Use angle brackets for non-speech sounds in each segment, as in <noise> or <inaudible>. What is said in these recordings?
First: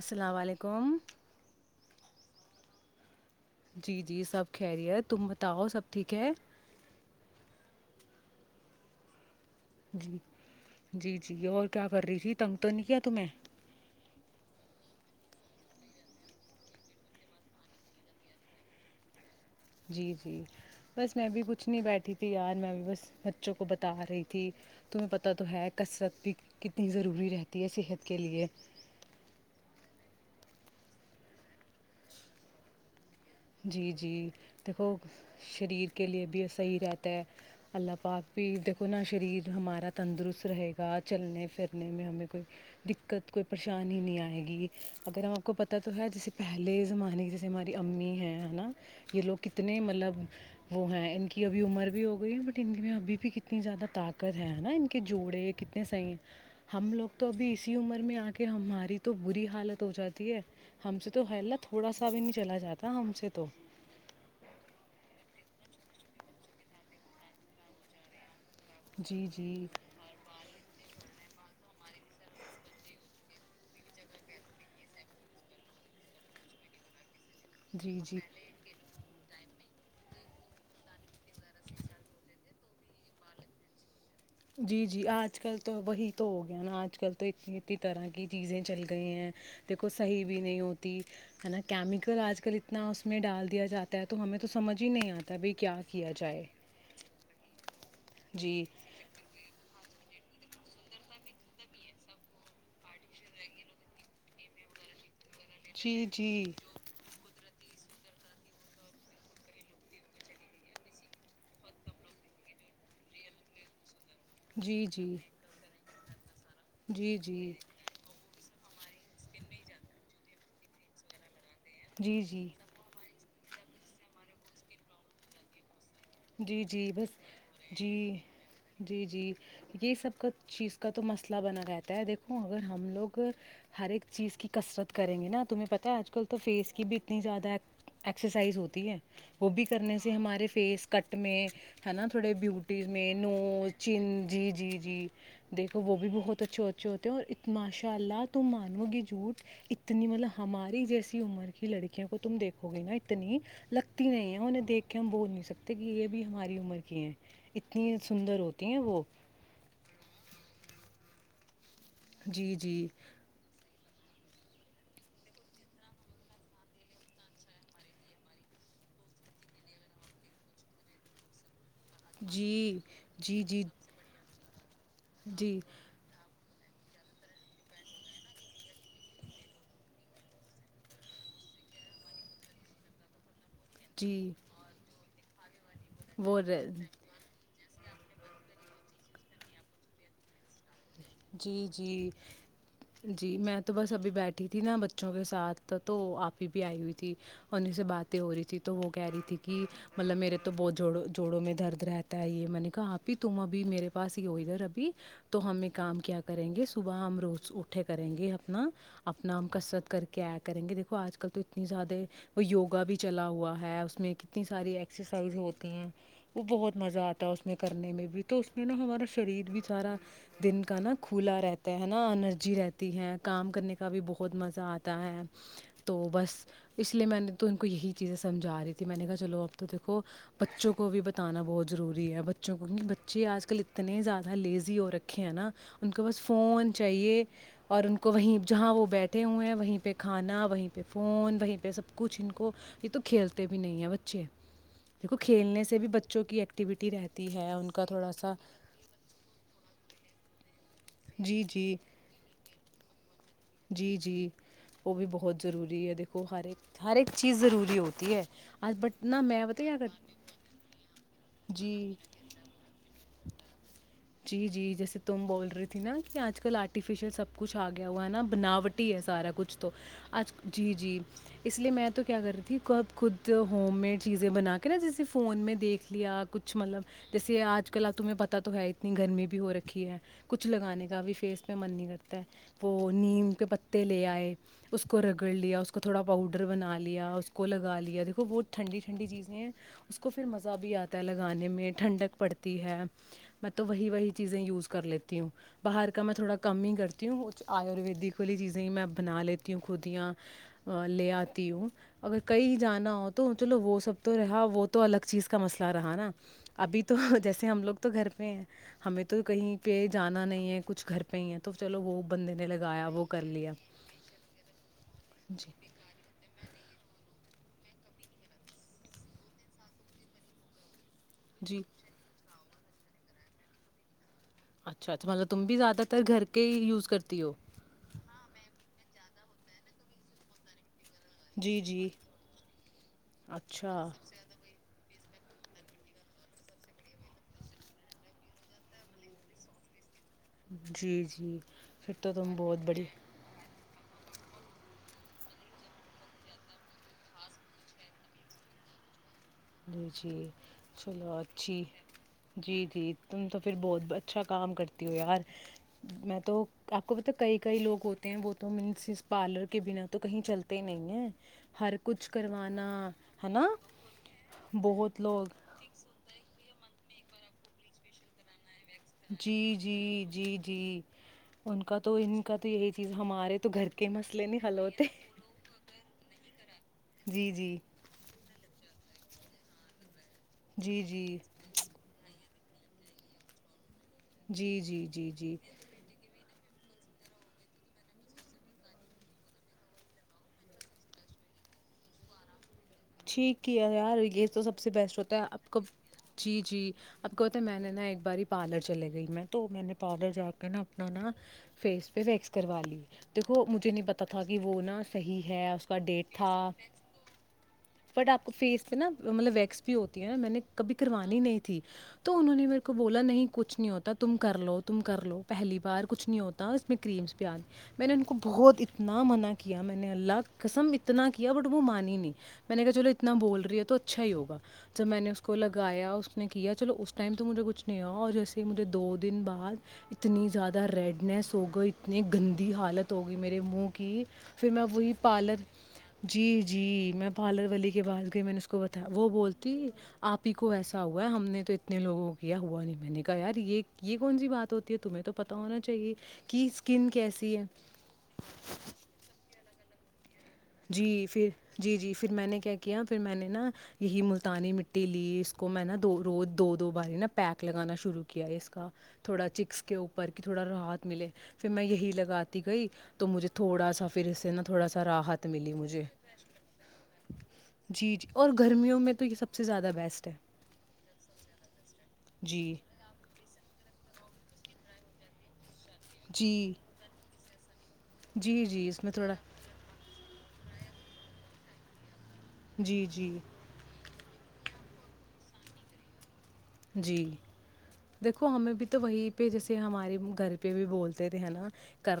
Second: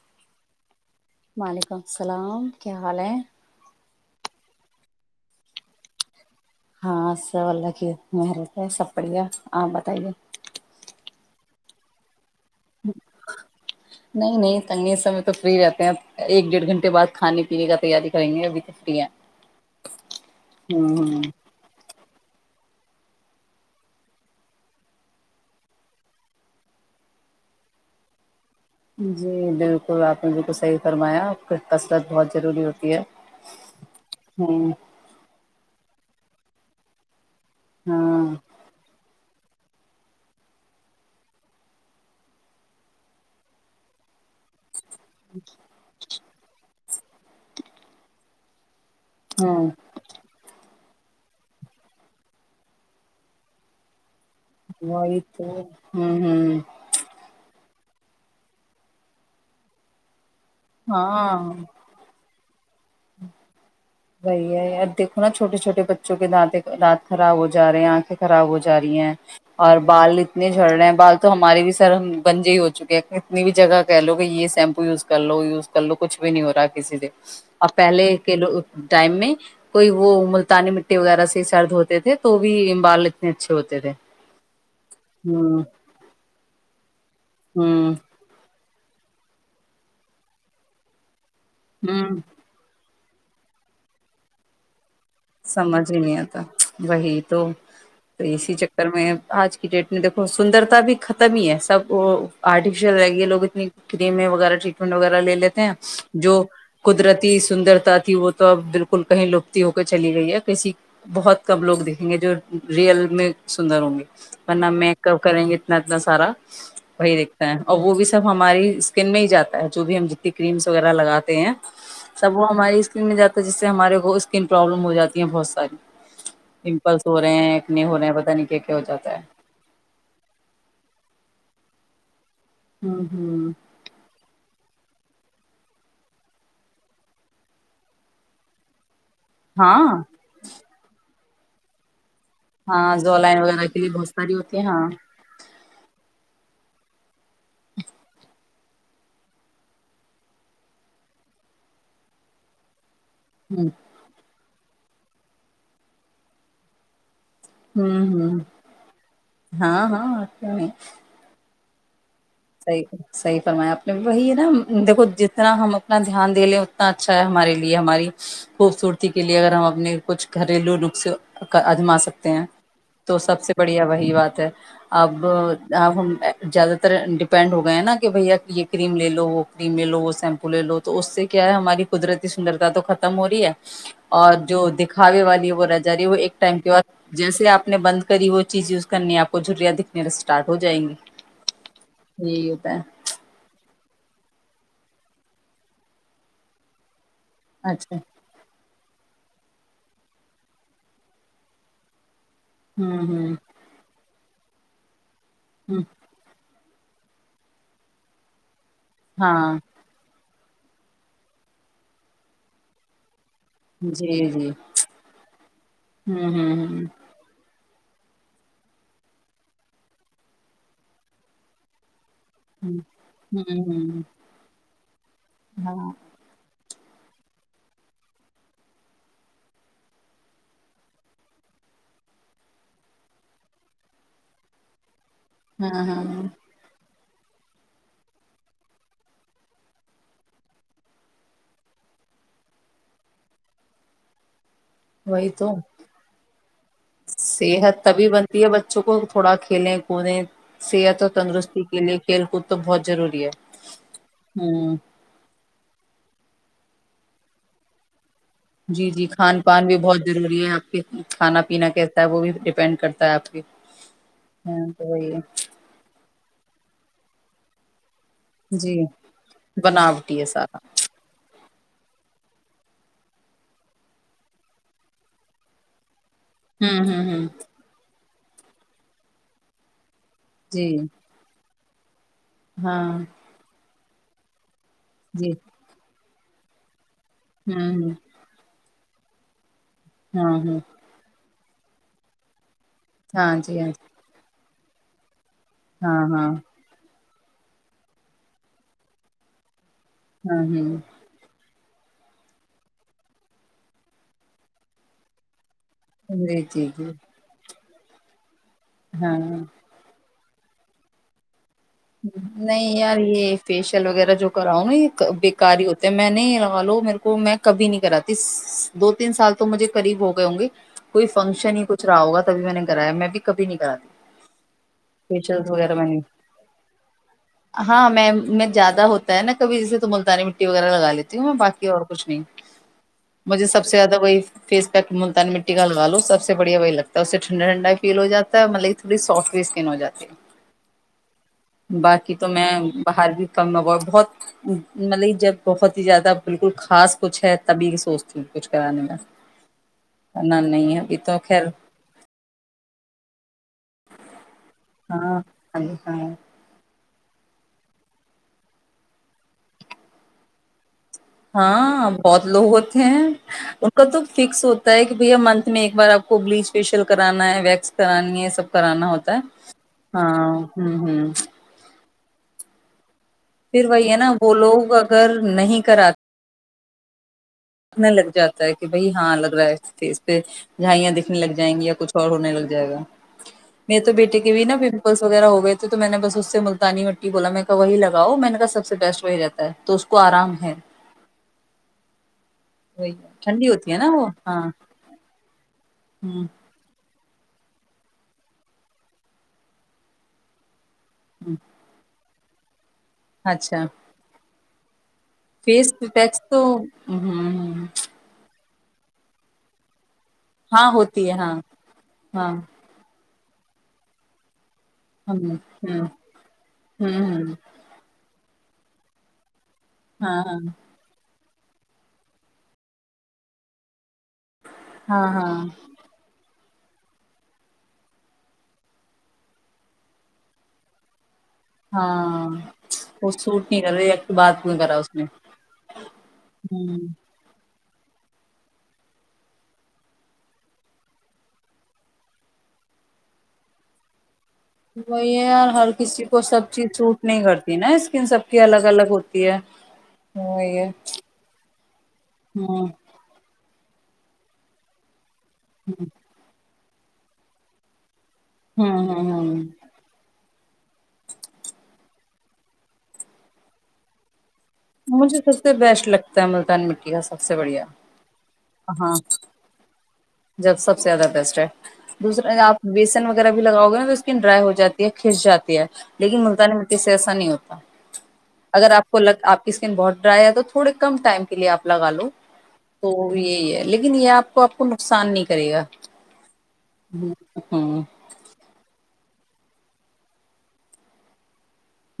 السلام علیکم وعلیکم السلام کیا حال ہے جی جی سب خہری ہے تم بتاؤ سب ٹھیک ہے ہاںا واللہ کی محنت ہے سب بڑھیا آپ بتائیے جی جی جی اور کیا کر رہی تھی تٹنگ تو نہیں کیا تمیں چنگے سمے تو فری رہتے ہیں ایک ڈیڑھ گھنٹے بعد کھانے پینے کا تیاری کریں گے ابھی تو فری ہے جی جی ہوں بس ہوں میں بھی کچھ نہیں بیٹھی تھی یار میں بھی بس بچوں کو بتا رہی تھی تمہیں پتہ تو ہے کثرت بھی کتنی ضروری رہتی ہے صحت کے لیے جی بالکل آپ نے بالکل صحیح فرمایا آپ کی کثرت بہت ضروری ہوتی ہے جی جی ہوں دیکھو شریر کے لیے بھی صحیح رہتا ہے اللہ ہاں پاک بھی دیکھو نا شریر جو ہمارا تندرست رہے گا چلنے پھرنے میں ہمیں کوئی دقت کوئی پریشانی ہی نہیں آئے گی اگر ہم آپ کو پتا تو ہے جس پہلے زمانے کی جیسے ہماری امی ہیں ہے نا یہ لوگ ہاں کتنے مطلب وہ ہیں ان کی ابھی عمر بھی ہو گئی ہے بٹ ان کی ابھی بھی کتنی زیادہ تاق نا ان کے وہی جوڑے تو یہ کتنے سح ہوں ہوں ہم لوگ تو ابھی اس عمر میں آ کے ہماری تو بری حالت ہو جاتی ہے ہم سے تو ہےلا ہاں تھوڑا سا بھی نہیں چلا جاتا تم وہی ہے ا دیکھوناا چھٹے چھوٹے بچوں کے دانتیں دانت خراب ہوا رہے ہیں آنکھیں خراب ہو ج جا رہی ہیں جی جی اور بال اتنے جڑ رہے ہیں بال تو ہمارے بھی سر گنجے ہی ہو چکے ہے کتنی بھی جگہ کہہ لو کہ یہ شیمپو یوز کر لو یوز کر لو کچھ بھی نہیں ہو رہا ہے کسی سے اور جی پہلے جی کے لو ٹائم میں۔ کوئی وہ ملتانی مٹی وغیرہ سے۔ سرد ہوتے تھے تو۔ بھی بال اتنے اچھے ہوتے تھے۔ جی جی آج کل ہوں تو وہی تو ہو گیا نا آج کل تو اتنی اتنی ہوں طرح کی چیزیں چلی۔ گیی ہیں دیکھو صحیح بھی نہیں ہوتی۔ ہے نا ہوں کیمیکل آج کل اتنا اس۔ میں ڈال دیا جاتا ہے تو ہمیں تو سمجھ۔ ہی نہیں آتا بھائی کیا سمجھ ہی کیا نہیں آتا جائے وہی تو۔ تو اسی جی چکر میں آج کی ڈیٹ میں۔ دیکھو سندرتا بھی ختم ہی ہے سب وہ آرٹیفیشیل رہ گی لوگ اتنی کریمیں وغیرہ ٹریٹمنٹ وغیرہ لے لیتے۔ ہیں جی جو جی قدرتی۔ سندرتا تھی وہ تو اب بالکل کہیں لبتی وبتی۔ چلی گئی ہے کسی بہت کم لوگ دیکھیں گے جو ریئل میں سندر ہوں گے۔ ورنہ جی جی میکپ کریں گے اتنا۔ اتنا سارا۔ وہی جی دیکھتا جی ہے اور وہ بھی سب ہماری۔ اسکن میں ہی جاتا ہے جو بھی ہم جتنی کریمس وغیرہ لگاتے ہیں۔ جی سب جی وہ ہماراری اسکن میں جاتا۔ ہے جس سے ہمارے کو۔ اسکن پرابلم ہو جاتی ہیں بہت ساری۔ جی جی پمپلس بس ہو رہے ہیں اکنے جی ہو رہے ہیں پتا نہیں کیا کیا ہو جی جاتا ہے جی یہ سب کا چیز کا تو مسل۔ لا بنا رہتا ہے دیکھو۔ اور اگر ہم ہوں لوگ ہوں ہر ایک چیز کی۔ کسرت کریں گے نا تمہیں پتہ آج کل تو فیس کی بھی اتنی زیادہ ایکسرسائز ہوتی ہے۔ وہ بھی کرنے ہاں سے ہمارے فیس۔ سٹ میں تھا نا۔ تھوڑے بیوٹیز ہاں میں زولائن وغیرہ نوج کے لیے چن بہت ساری جی ہوتی ہیں جی ہاں جی دیکھو وہ بھی بہت اچھا۔ اچے ہوتے ہیں اور ماشاء اللہ تم مانو گی جھوٹ اتنی مطلب ہماری جیسی عمر کی لڑکیوں کو تم دیکھو گے نا ات۔ نی ہوں لگتی نہیں انیں۔ دیک کے ہم بول نہیں سکت۔ تے کہ یہ بھی ہماری عمر کی ہیں۔ اتنی ہمم ہمم سندر ہوتی ہیں وہ ہاں ہاں نہیں۔ جی صحیح جی صحیح فرمایا آپ۔ وہی ہے نہ دیکھو جتنا ہم اپنا دھیان دے لیں اتنا اچھا ہے ہمارے لیے ہماری خوبصورتی کے لیے اگر ہم اپنے کچھ گھریلو نکسے ازما سکتے ہیں جی تو جی سب سے جی بڑھیا وہی بات ہے اب جی اب ہم ذیادہ ا <inaudible> ڈپینڈ ہو گئے نہ کہ بھیا یہ کریم لے لو وہ کریم لے لو وہ شیمپو لے لو تو اس سے کیا ہے ہماری قدرتی سندرتا تو ختم ہو رہی ہے جی اور جو دکھاوے والی یہ وہ ر <unintelligible> جاری وہ ایک ٹائم کے بعد جیسے نے بند کری وہ چیز یوز کرنی ہے آپ کو جریا دکھنے س اسٹارٹ ہو جائیں گے جی جی جی میں تو بس سبھی بیٹھی تھی نا بچوں کے ساتھ تو آپ ہی بھی آئی ہوئی تھی تھی اور انیں سے اچھا باتیں ہو رہی تھی تو وہ کہہ رہی تھی کہ مطلب میرے تو بہت جوڑ جوڑوں میں درد رہتا یہ میں نے کہا ہوں آپھی ہوں تم ابھی میرے پاس ادھر ابھی تو ہم یہ ہ کام کیا کریں گے صبح ہم روز اٹھے کریں گے اپنا اپنا ہاں مقسرت کر کے آ کریں گے دیکو آج کل تو اتنی زیادہ وہ وگا بھی چلا ہوا اس میں جی کتنی جی ساری ایکسرسائز ہوتی ہیں ہوں وہ بہت ہوں مزہ آتا ہے اس میں کرنے میں بھی تو اس میں نا ہمارا شریر بھی سارا دن کا نا کھلا رہتا ہے نا ن انرجی ہ رہتی ہے کام ہ کرنے کا بھی ہوں بہت مزہ آتا ہے ہ ہاں تو بس اس لیے میں نے تو ان کو یہی چیزیں سمجھا رہی تھی میں نے کہا چلو اب تو دیکھو بچوں کو بھی بتانا بہت ضروری ہے بچوں کو کیونکہ بچے آج کل اتنے زیادہ لیزی ہو رکھے نا ہاں ان کو ہاں بس فون چاہیے اور ان کو وہیں جہاں وہ بیٹھے ہوئے ہیں وہیں پہ کھانا وہیں پہ فون وہیں پہ سب کچھ ان کو یہ تو کھیلتے بھی نہیں ہے بچے دیکھو وہی تو کھیلنے سے بھی بچوں کی ایکٹیویٹی رہتی ہے ان صحت کا تبھی تھوڑا سا بنتی ہے بچوں کو تھوڑا <unintelligible> صحت اور جی تندرستی جی کے لیے کھیل کود تو بہت ضروری ہے جی جی ہوں وہ بھی بہت ضروری ہے دیکھو ہر ایک ہر ایک چیز ضروری ہوتی ہے آج جی جی بٹ نہ کھان میں پان بتائی بھی کیا کر بہت ضروری ہے آپ کے کھانا پینہ جی کیسا ہے وہ بھی ڈیپینڈ کرتا ہے آپ کے جی ہاں جی تو جیسے وہی ہے تم بول رہی تھی نا کہ آج کل آرٹیفیشل سب کچھگے وہ نا جی بناوٹ ہی ہے سارا کچھ تو بناوٹی ہے اج سارا جی جی اس لیے میں تو کیا کر رہی تھی کب خود ہوم میڈ چیزیں بنا کے نا جیسے فون میں دیکھ لیا کچھ مطلب ہوں ہوں ہوں جیسے آج کل تمہیں پتا تا تو ہے اتنی گرمی بھی ہو رکھی ہے کچھ جی لگانے کا بھی فیس میں من نہیں کرتا ہاں وہ نیم کے ت لے آئے اس کو رگڑ جی لیا اس کو تھوڑا بہ پؤڈر بنا لیا اس کو ہوں لگا ہ لیا دیک بہت ٹھنڈی ٹھنڈی چیزیں اس کو پھر ہاں مزہ ہاں بھی آتا ہے لگانے میں ٹنڈک پڑتا تی ہے ہاں میں جی تو ہاں جی وہی وہی چیزیں یوز کر لیتے تی ہوں باہر کا ہاں میں ہاں تھوڑا کم ہی کرتی تی ہوںچ آیورویدک والی چیزیں ہی میں بنا لیتی ہوں خودیا ہاں ہ ل آتی وہ اگر کہیں جانا ہو تو چلو وہ سب تو رہا وہ تو الگ چیز کا مسئلہ رہا نا جی جی ابھی جی تو جیسے ہم لوگ تو گھر پ ہمیں ہاں تو کہیں پہ جان نا نہیں ہے کچھ گھر پہ ہی ہے نہیں یار یہ لیا فیشیل وغیرہ جو کرا ہ نا یہ جی بےکاری ہوتے ہے میں نہیں لگا لو میرے کو میں کبھی نہیں کراتی دو تین سال تو مجھے قریب ہو گئے ہوں گے کوئی فنکشن جی ہی کچھ رہا ہو گا کبھی میں نے کرایا میں بھی کبھی نہیں کراتی اچھا اچھا م ت فیشیل بھی وغیرہ میں نے زدر گھر کے یوز کرتی ہو ہاں میں میں زیادہ ہوتا ہے ن کبھییسے تو ملتانی مٹی وغیرہ لگا لیتے ہوں میں جی باقی اور جی کچھ نہیں مجھے سب سے اچھا زیادہ وہی فیس پیک <unintelligible> جی جی پھر باقی تو تم میں بہت بڑی باہر بھی کم بہت مطلب جب بہت ہی زیادہ بالکل خاص کچھ ہے تبھی سوچتی ہوں کچھ کرانے میں جی جی نہ نہیں ہے ابھی چلو تو خیر اچھی جی جی تم تو پھر بہت اچھا کام کرتی ہوں یار ہاں ہاں ہاں میں تو آپ کو پتا کئی کئی لوگ ہوتے ہیں وہ تو مس اس پارلر کے بنا تو کہیں چلتے ہی نہیں ہیں ہر ہاں کچھ بہت لوگ کروانا ہوتے ہیں ہے نا ان کا تو ف س ہوتا ہے کہ بہت بھیا لوگ منت میں ایک بار آپ کو بلیچ فیشیل کرانا ہے ویکس کرانی ہے سب کرانا ہوتا ہے جی جی ہاں جی جی ہوں ہوں ان کا تو ان کا تو یہی چیز ہمارے تو پھر گھر وہی کے ہے نا مسئلے وہ نہیں حل لوگ ہوتے اگر نہیں کراتے جی جی اتنا لگ جاتا ہے کہ بی ہاں لگ رہ ہےی پہ جی جھائیاں جی دکھنے لگائیں گی یا کچھ اور ہونے لگ جائے گا میرے تو بیٹے کے بھی ن جی جی پمپلس جی وغیرہ جی ہو گئے تھے تو میں نے بس ملتانی مٹی بولا میں وہی لگاؤ میں نے کا سب سے بیسٹ وہی رہتا ہے تو اس کو آرام ہے وہی ٹھنڈی ٹھیک ہوتی ہے نا یار وہ یہ ہاں تو سب سے بیسٹ ہوتا ہے آپ کب ہ جی جی اب کہتے ہیں میں نے نا ایک باری پارلر چلے گئی میں تو میں نے پارل جا کر نا ن نا ہ فیس پہس کروا لی دیکو مجھے نہیں پتا تھا یہ وہون فس پیکس تو ہ بٹ آپ کو فیس پ نا مطلب ویکس بھی ہو ہے نا میں نے ہاں کبھی ہوتی ہے کروانی ہاں نہیں تھی تو ہاں انہوں نے میرے کو بولا نہیں کہ کچھ نہیں ہوتا تم کر لو تم کر لو ہ پہلی ہ بار ہ کچھ نہیں ہوتا اس میں کریمس ہ پ آتی میں نے بہت اتنا مناع کیا کیا میں نے اللہ ہاں ہاں قسم اتنا کیا کیا بٹ م مانی نہیں میں نے کہ چلو اتنا بول رہی ہے تو اچھا ہی ہوگا جب میں ہاں نے اس کو ہاں لگایا اس نے چلو اس ٹائم مجھے کچھ نہیں ہوا اور جیسے ہی مجھے دو دن بعد اتنی زدہ ریڈ نیس ہوگا اتنی ہاں گندی حالت وہ ہوگی میرے سوٹ نہیں منہ کر رہی کی ایک تو بات پھر کیوں میں کرا وہی اس نے پارلر جی ہوں جی میں ولی کے باز گ میں نے اس کو بتا وہ بولتی آپ ہی کو ایسا ہوا ہے ہم نے تو اتنے لوگوں کو کیا ہوا نہیں میں نے کہا یار یہ یہ کون سی بات ہوتی ہے تمہیں تو وہی پتہ یار ہونا ہر چاہیے کسی کو سب کہ چیز اسکن چھوٹ نہیں کیسی ہے کرتی نا اسکن سب کی الگ الگ ہوتی ہے وہی ہے جی پھر جی جی پھر میں نے کیا ہاں ہوں کیا پھر میں نے نا <inaudible> کو میں نا دو روز دو دو باری نا پیک لگانا شروع کیا اس کا ہ تھوڑا ہ چکس کے اوپر کہ تھوڑا راحت ملے پھر میں یہی لگا آتی گئی تو مجھے تھوڑا سا پھر اس اس سے نا تھوڑا سا رحت س بیسٹ لگتا ہے ملتانی مٹی کا سب سے بڑھیا جی جی اور گرمیوں میں ہاں تو یہ سب سے زیادہ بیسٹ ہے جب سب سے زیادہ بیسٹ ہے دوسرا جی آپ بیسن وغیرہ بھی لگاؤ گے اسکن ڈرائی ہو جاتی ہے کھس جاتی ہے لیکن ملتانی جی مٹی سے ایسا نہیں ہوتا <inaudible> جی جی اگر اس آپ میں کو تھوڑا لگ آپ کی اسکن بہت ڈرائی ہے تو تھوڑے کم ٹائم کے لیے آ لگا لو جی تو جی یہی ہے لیکن لیکن یہ آپ کو آپ کو نقصان نہیں کرے گا جی ہ ہوں دیکھو ہمیں بھی تو وہی پہ جیسے ہمارے گھر پہ بھی بولتے تھے نا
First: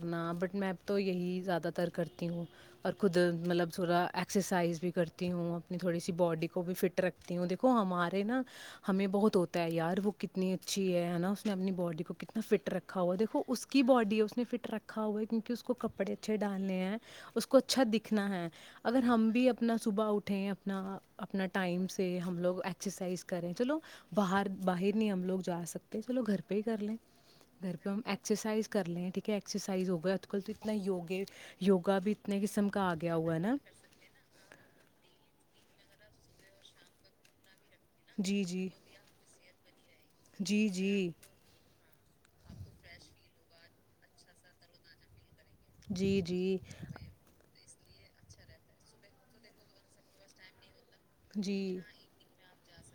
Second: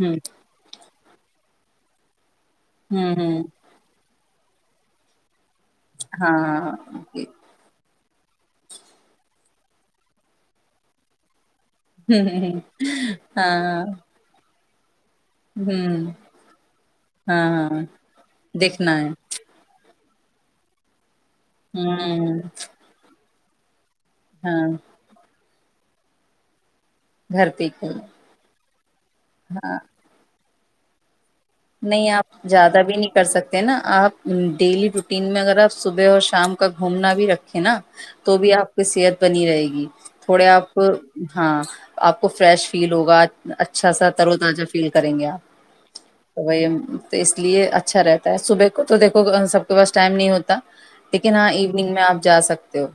ہوں بٹ میں تو یہی زیادہ تر کرتی ہوں اور ہوں خود ہوں مطلب سوا ایک اسرسائز بھی کرتی ہوں اب تھوڑی سی باڈی کو ہاں بھی فٹ رکھتی ہوں ہ دیکو ہمار نا ہمیں بہت ہوتا ہے یار وہ کتنی اچھی ہےا میں اپنی باڈی کو کتنا فٹ رکھا دیکو اس ہاں کی باڈی ہے اس نے فٹ رکھ کھا ہوا کیونکہ اس کو ہوں کپڑے ہاں اچھے ڈالنے ہیں اس کو ہاں، اچھا دکھنا ہے دیکھنا اگر ہے ہم بھی اپنا صبح اٹھیں اپنا اپنا ٹائم سے ہ ہم لوگ ایکسرسائز کریں چلو باہر ہاں باہر نہیں ہم لوگ جو آ سکتے ہیں چلو گھر پہ ہی کر لیں گھر پہ ہم ایکسرسائز کر لیں ٹھیک ہے ایکسرسائز ہوگ ا کل تو نہ یگی نہیں آپ زیادہ بھی نہیں کر سکتے نا آپ ڈیلی روٹین میں اگر آپ صبح اور شام کا گھومنا بھی رکھیں نا تو جی بھی جی آپ کی صحت بنی رہے گی تھوڑے جی آپ جی ہاں آپ کو فریش فیل ہوگا اچھا سا ترو تازہ فیل کریں گے آپ جی تو وہ تو اس لیے اچ اچھا رہتا ہے صبح کو تو دیکھو سب کے پاس ٹائم نہیں ہوتا لیکن جی ہاں جی ایوننگ میں آپ جا سکتے ہو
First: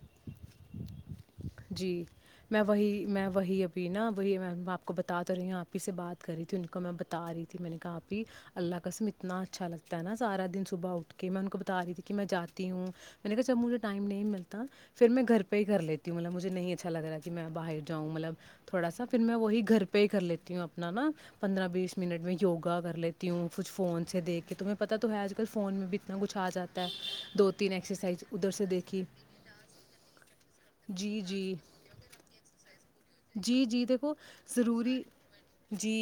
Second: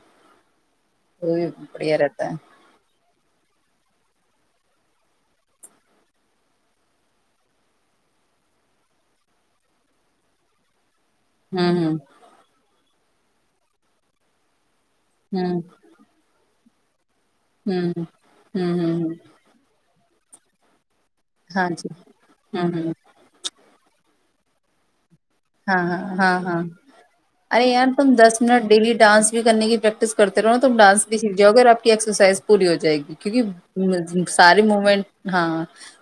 جی بڑھیا رہتا ہے میں وہی میں وہی ابھی نا وہ یہ میم آپ کو بتاات تھا اور یہ آپ ہی سے بات کر رہی تھی ان کو میں بتا رہی تھی میں نے کہا آپ ہی اللہ قسم اتنا اچھا لگتا ہے نا سارا دن صبح اٹھ کہ میں انن کو بتا رہ ہوں تھی کہ میں جاتی ہوں مطلے کہ جمج ٹائم نہیں ملتا پھر میں گھر پہ ہوں ہی کر لیتی مجے نہیں اچھا ل رہا تھا کہ میں باہر ہوں جاؤں مطلب ہوں ہ ہوں تھوڑا سا ہوں پھر ہ میں وہی گھر پ پے کر لیتی ہوں اپنا نا پندرہ ہاں جی بیس منٹ میں ہوں یوگا ہوں کر لیتی ہوں کچھ فون سے دیکھ کہ تمیں پتا تو ہے کل فون ہاں میں بھی ہاں اتنا کچھ ہاں آ ہاں جاتا ہے دو ارے تین یار تم ایکسرسائز دس ادھر منٹ سے ڈیلی دیکھی ڈانس بھی کرنے کی پریکٹس کرتے رہو نا تم ڈانس بھی جی سھ جاؤ جی اگر آپ کی ایکسرسائز پوری ہو جائے گی جی جی دیکھو کیک سارے ضروری موومنٹ ہاں جی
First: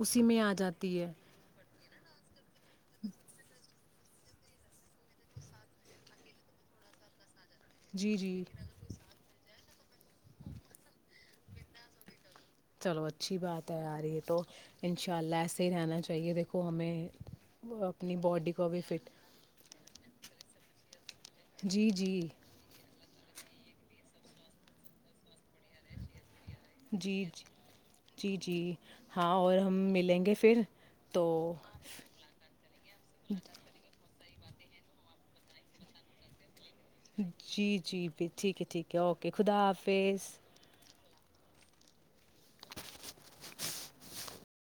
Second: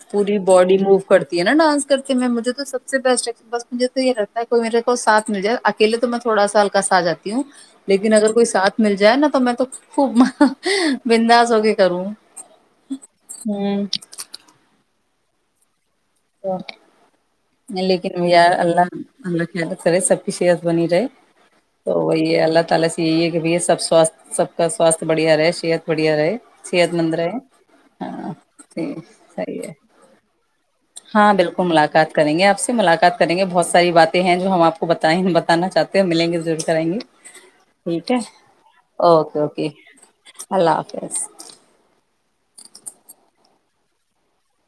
اسی پوری میں آ باڈی مو جاتی کرتی ہے نا ڈانس کر میں مجھے تو سب سے بیسٹ بس مجھے تو یہ رہگتا ہے کو میرے کو سھ مل جائے اکلے تو میں تھوڑا ہلکا سا جاتا ہوں لیکن جی اگر جی کوئی ساتھ مل جائے نا تو میں تو خوب بنداس وغیرے کروں چلو اچھی بات ہے ہوں آ رہ ہے تو انشء اللہ ایے ہی رہنا چاہی چاہیے دیکھو ہمیں اپنی باڈی کو بھی فٹ سرے سبفیشیئس بنی رہے جی تو جی یہ اللہ تعالی یہ یہ کہ بھ سب سواھ سب کا سواستھ بڑھیا رہے صحت بڑھیا رہے صحت جی مند رہے جی ہاں جی جی ٹھیک ہاں اور صحیح ہے ہم ملیں گے پھر تو ہاں بالکل ملاقات کریں گے آپ سے ملاقات کریں گے بہت ساری بات تے ہیں جو ہم آپ کو بتانا چاہتے ہو ملیں گے ضرور کریں گے جی جی بھی ٹھیک ہے ٹھیک ہے اوکے خدا حافظ س